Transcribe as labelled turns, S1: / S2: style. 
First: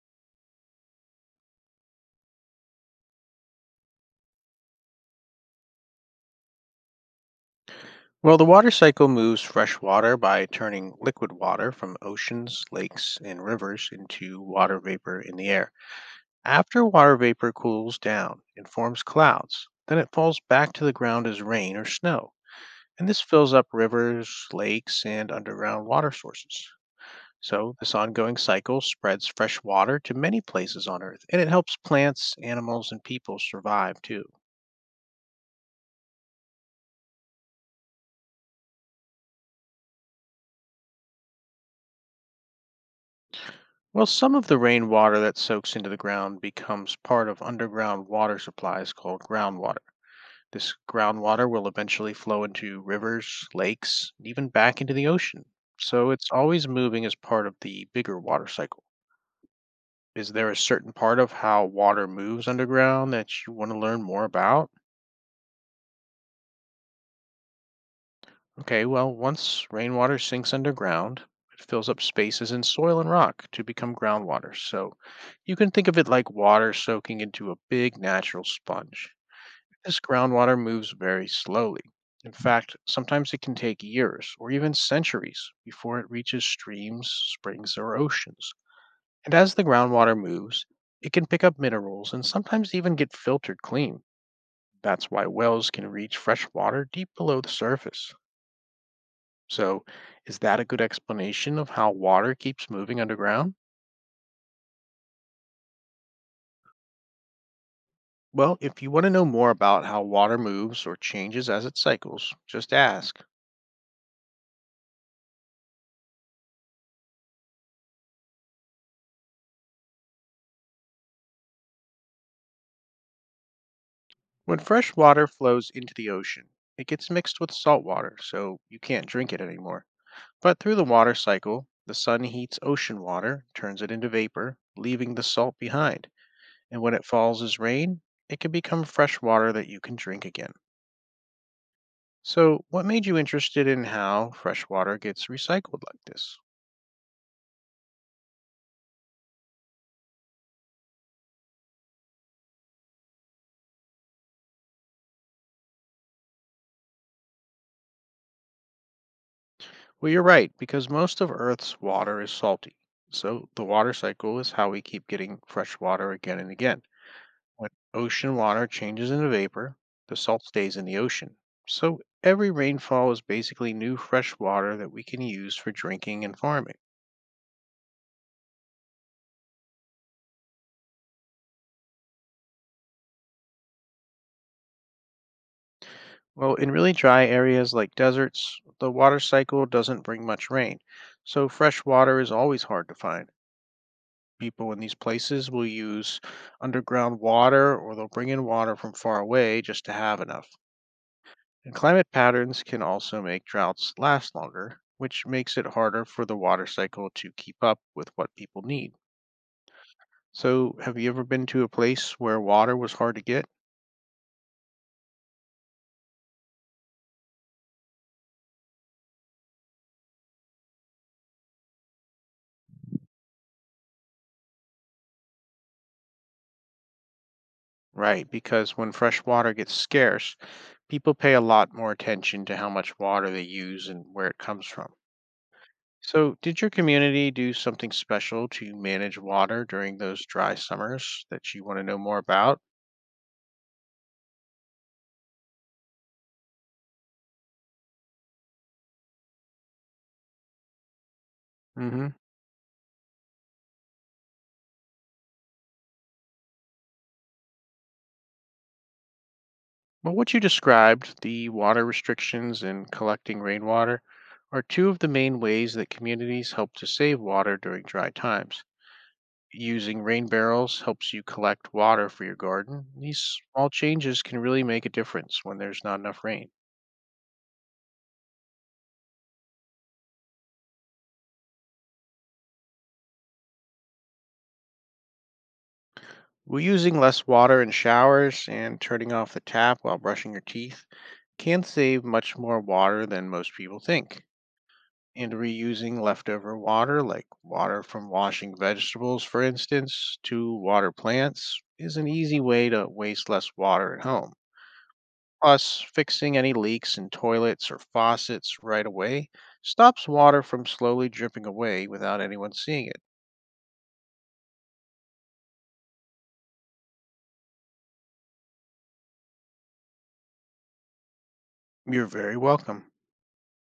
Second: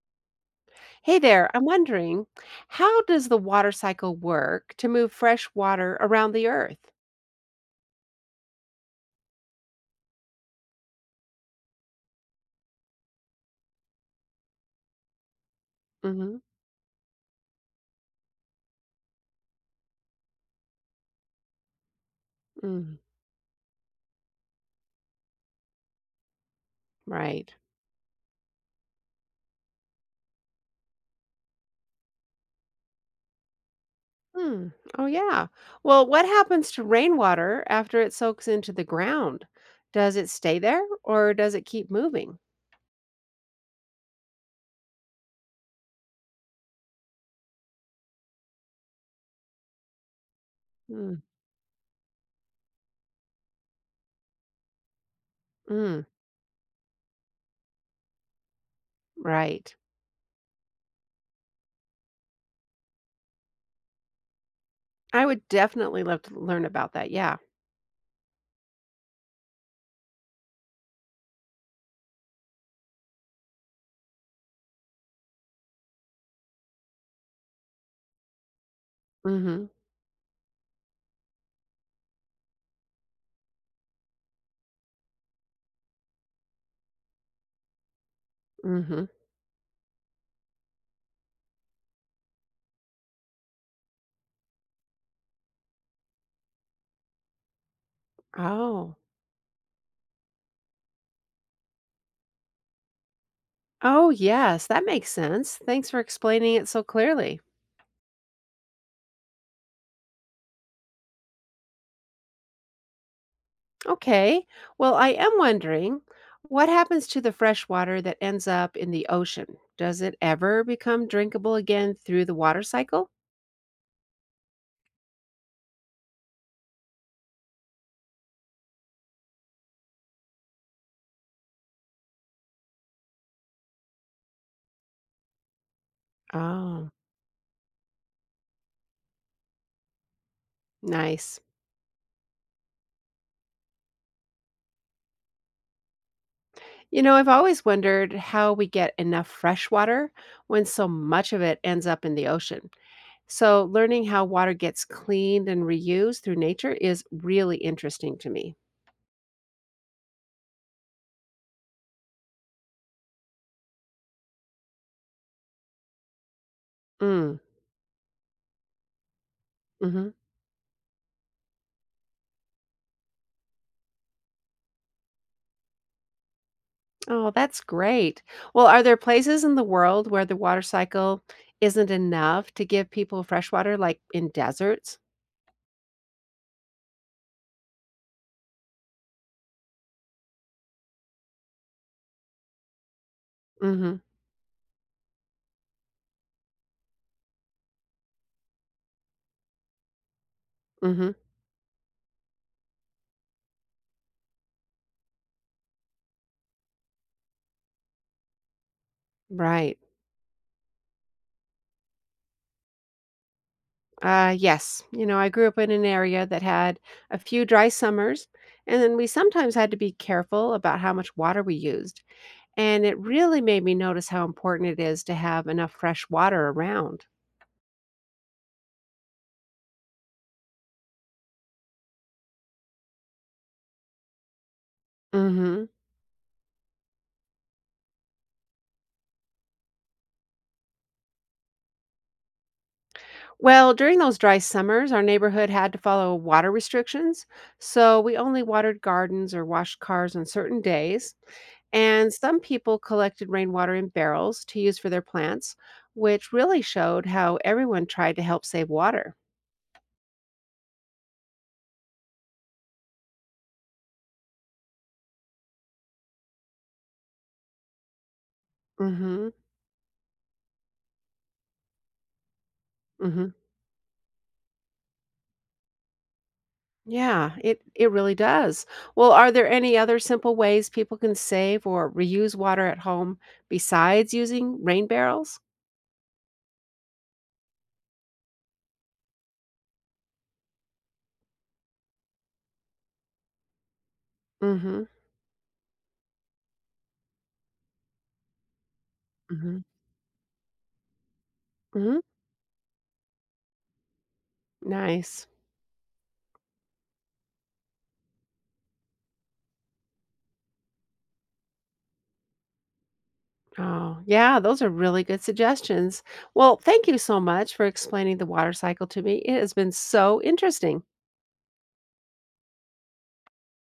S1: Hey there, I'm wondering, how does the water cycle work to move fresh water around the earth?
S2: Well, the water cycle moves fresh water by turning liquid water from oceans, lakes, and rivers into water vapor in the air.
S1: Hmm.
S2: After water vapor cools down, it forms clouds. Then it falls back to the ground as rain or snow.
S1: Mm,
S2: And this fills up rivers, lakes, and underground water sources.
S1: right.
S2: So, this ongoing cycle spreads fresh water to many places on Earth, and it helps plants, animals, and people survive too.
S1: Hmm. Oh, yeah. Well, what happens to rainwater after it soaks into the ground? Does it stay there or does it keep moving?
S2: Well, some of the rainwater that soaks into the ground becomes part of underground water supplies called groundwater. This
S1: Mm,
S2: groundwater will eventually flow into rivers, lakes, and even back into the ocean.
S1: mm,
S2: So it's always moving as part of the bigger water cycle.
S1: right.
S2: Is there a certain part of how water moves underground that you want to learn more about?
S1: I would definitely love to learn about that. Yeah.
S2: Okay, well, once rainwater sinks underground, it fills up spaces in soil and rock to become groundwater. So you can think of it like water soaking into a big natural sponge.
S1: Mm-hmm.
S2: This groundwater moves very slowly. In fact, sometimes it can take years or even centuries before it reaches streams, springs, or oceans.
S1: Mm-hmm.
S2: And as the groundwater moves, it can pick up minerals and sometimes even get filtered clean. That's why wells can reach fresh water deep below the surface.
S1: Oh.
S2: So, is that a good explanation of how water keeps moving underground?
S1: Oh, yes. That makes sense. Thanks for explaining it so clearly.
S2: Well, if you want to know more about how water moves or changes as it cycles, just ask.
S1: Okay. Well, I am wondering what happens to the fresh water that ends up in the ocean? Does it ever become drinkable again through the water cycle?
S2: When fresh water flows into the ocean, it gets mixed with salt water, so you can't drink it anymore. But through the water cycle, the sun heats ocean water, turns it into vapor, leaving the salt behind. And
S1: Oh,
S2: when it falls as rain, it can become fresh water that you can drink again.
S1: nice.
S2: So, what made you interested in how fresh water gets recycled like this?
S1: I've always wondered how we get enough fresh water when so much of it ends up in the ocean. So, learning how water gets cleaned and reused through nature is really interesting to me.
S2: Well, you're right, because most of Earth's water is salty. So the water cycle is how we keep getting fresh water again and again.
S1: Mm,
S2: When ocean water changes into vapor,
S1: mhm.
S2: the salt stays in the ocean. So every rainfall is basically new fresh water that we can use for drinking and farming.
S1: Oh, that's great. Well, are there places in the world where the water cycle isn't enough to give people fresh water, like in deserts?
S2: Well, in really dry areas like deserts, the water cycle doesn't bring much rain. So fresh water is always hard to find.
S1: Mm-hmm.
S2: People in these places will use underground water or they'll bring in water from far away just to have enough.
S1: Mm-hmm.
S2: And climate patterns can also make droughts last longer, which makes it harder for the water cycle to keep up with what people need.
S1: Right.
S2: So, have you ever been to a place where water was hard to get?
S1: Yes. I grew up in an area that had a few dry summers, and then we sometimes had to be careful about how much water we used. And it really made me notice how important it is to have enough fresh water around.
S2: Right, because when fresh water gets scarce, people pay a lot more attention to how much water they use and where it comes from.
S1: Mm-hmm.
S2: So, did your community do something special to manage water during those dry summers that you want to know more about?
S1: Well, during those dry summers, our neighborhood had to follow water restrictions. So we only watered gardens or washed cars on certain days. And
S2: hmm
S1: some people collected rainwater in barrels to use for their plants, which really showed how everyone tried to help save water.
S2: Well, what you described, the water restrictions and collecting rainwater, are two of the main ways that communities help to save water during dry times.
S1: Mm-hmm.
S2: Using rain barrels helps you collect water for your garden.
S1: Mm-hmm.
S2: These small changes can really make a difference when there's not enough rain.
S1: Yeah, it really does. Well, are there any other simple ways people can save or reuse water at home besides using rain barrels?
S2: Well, using less water in showers and turning off the tap while brushing your teeth can save much more water than most people think.
S1: Mm-hmm.
S2: And reusing leftover water, like water from washing vegetables, for
S1: Mm-hmm.
S2: instance, to water plants, is
S1: Mm-hmm.
S2: an easy way to waste less water at home.
S1: Nice.
S2: Plus, fixing any leaks in toilets or faucets right away stops water from slowly dripping away without anyone seeing it.
S1: Oh, yeah, those are really good suggestions. Well, thank you so much for explaining the water cycle to me. It has been so interesting.
S2: You're very welcome.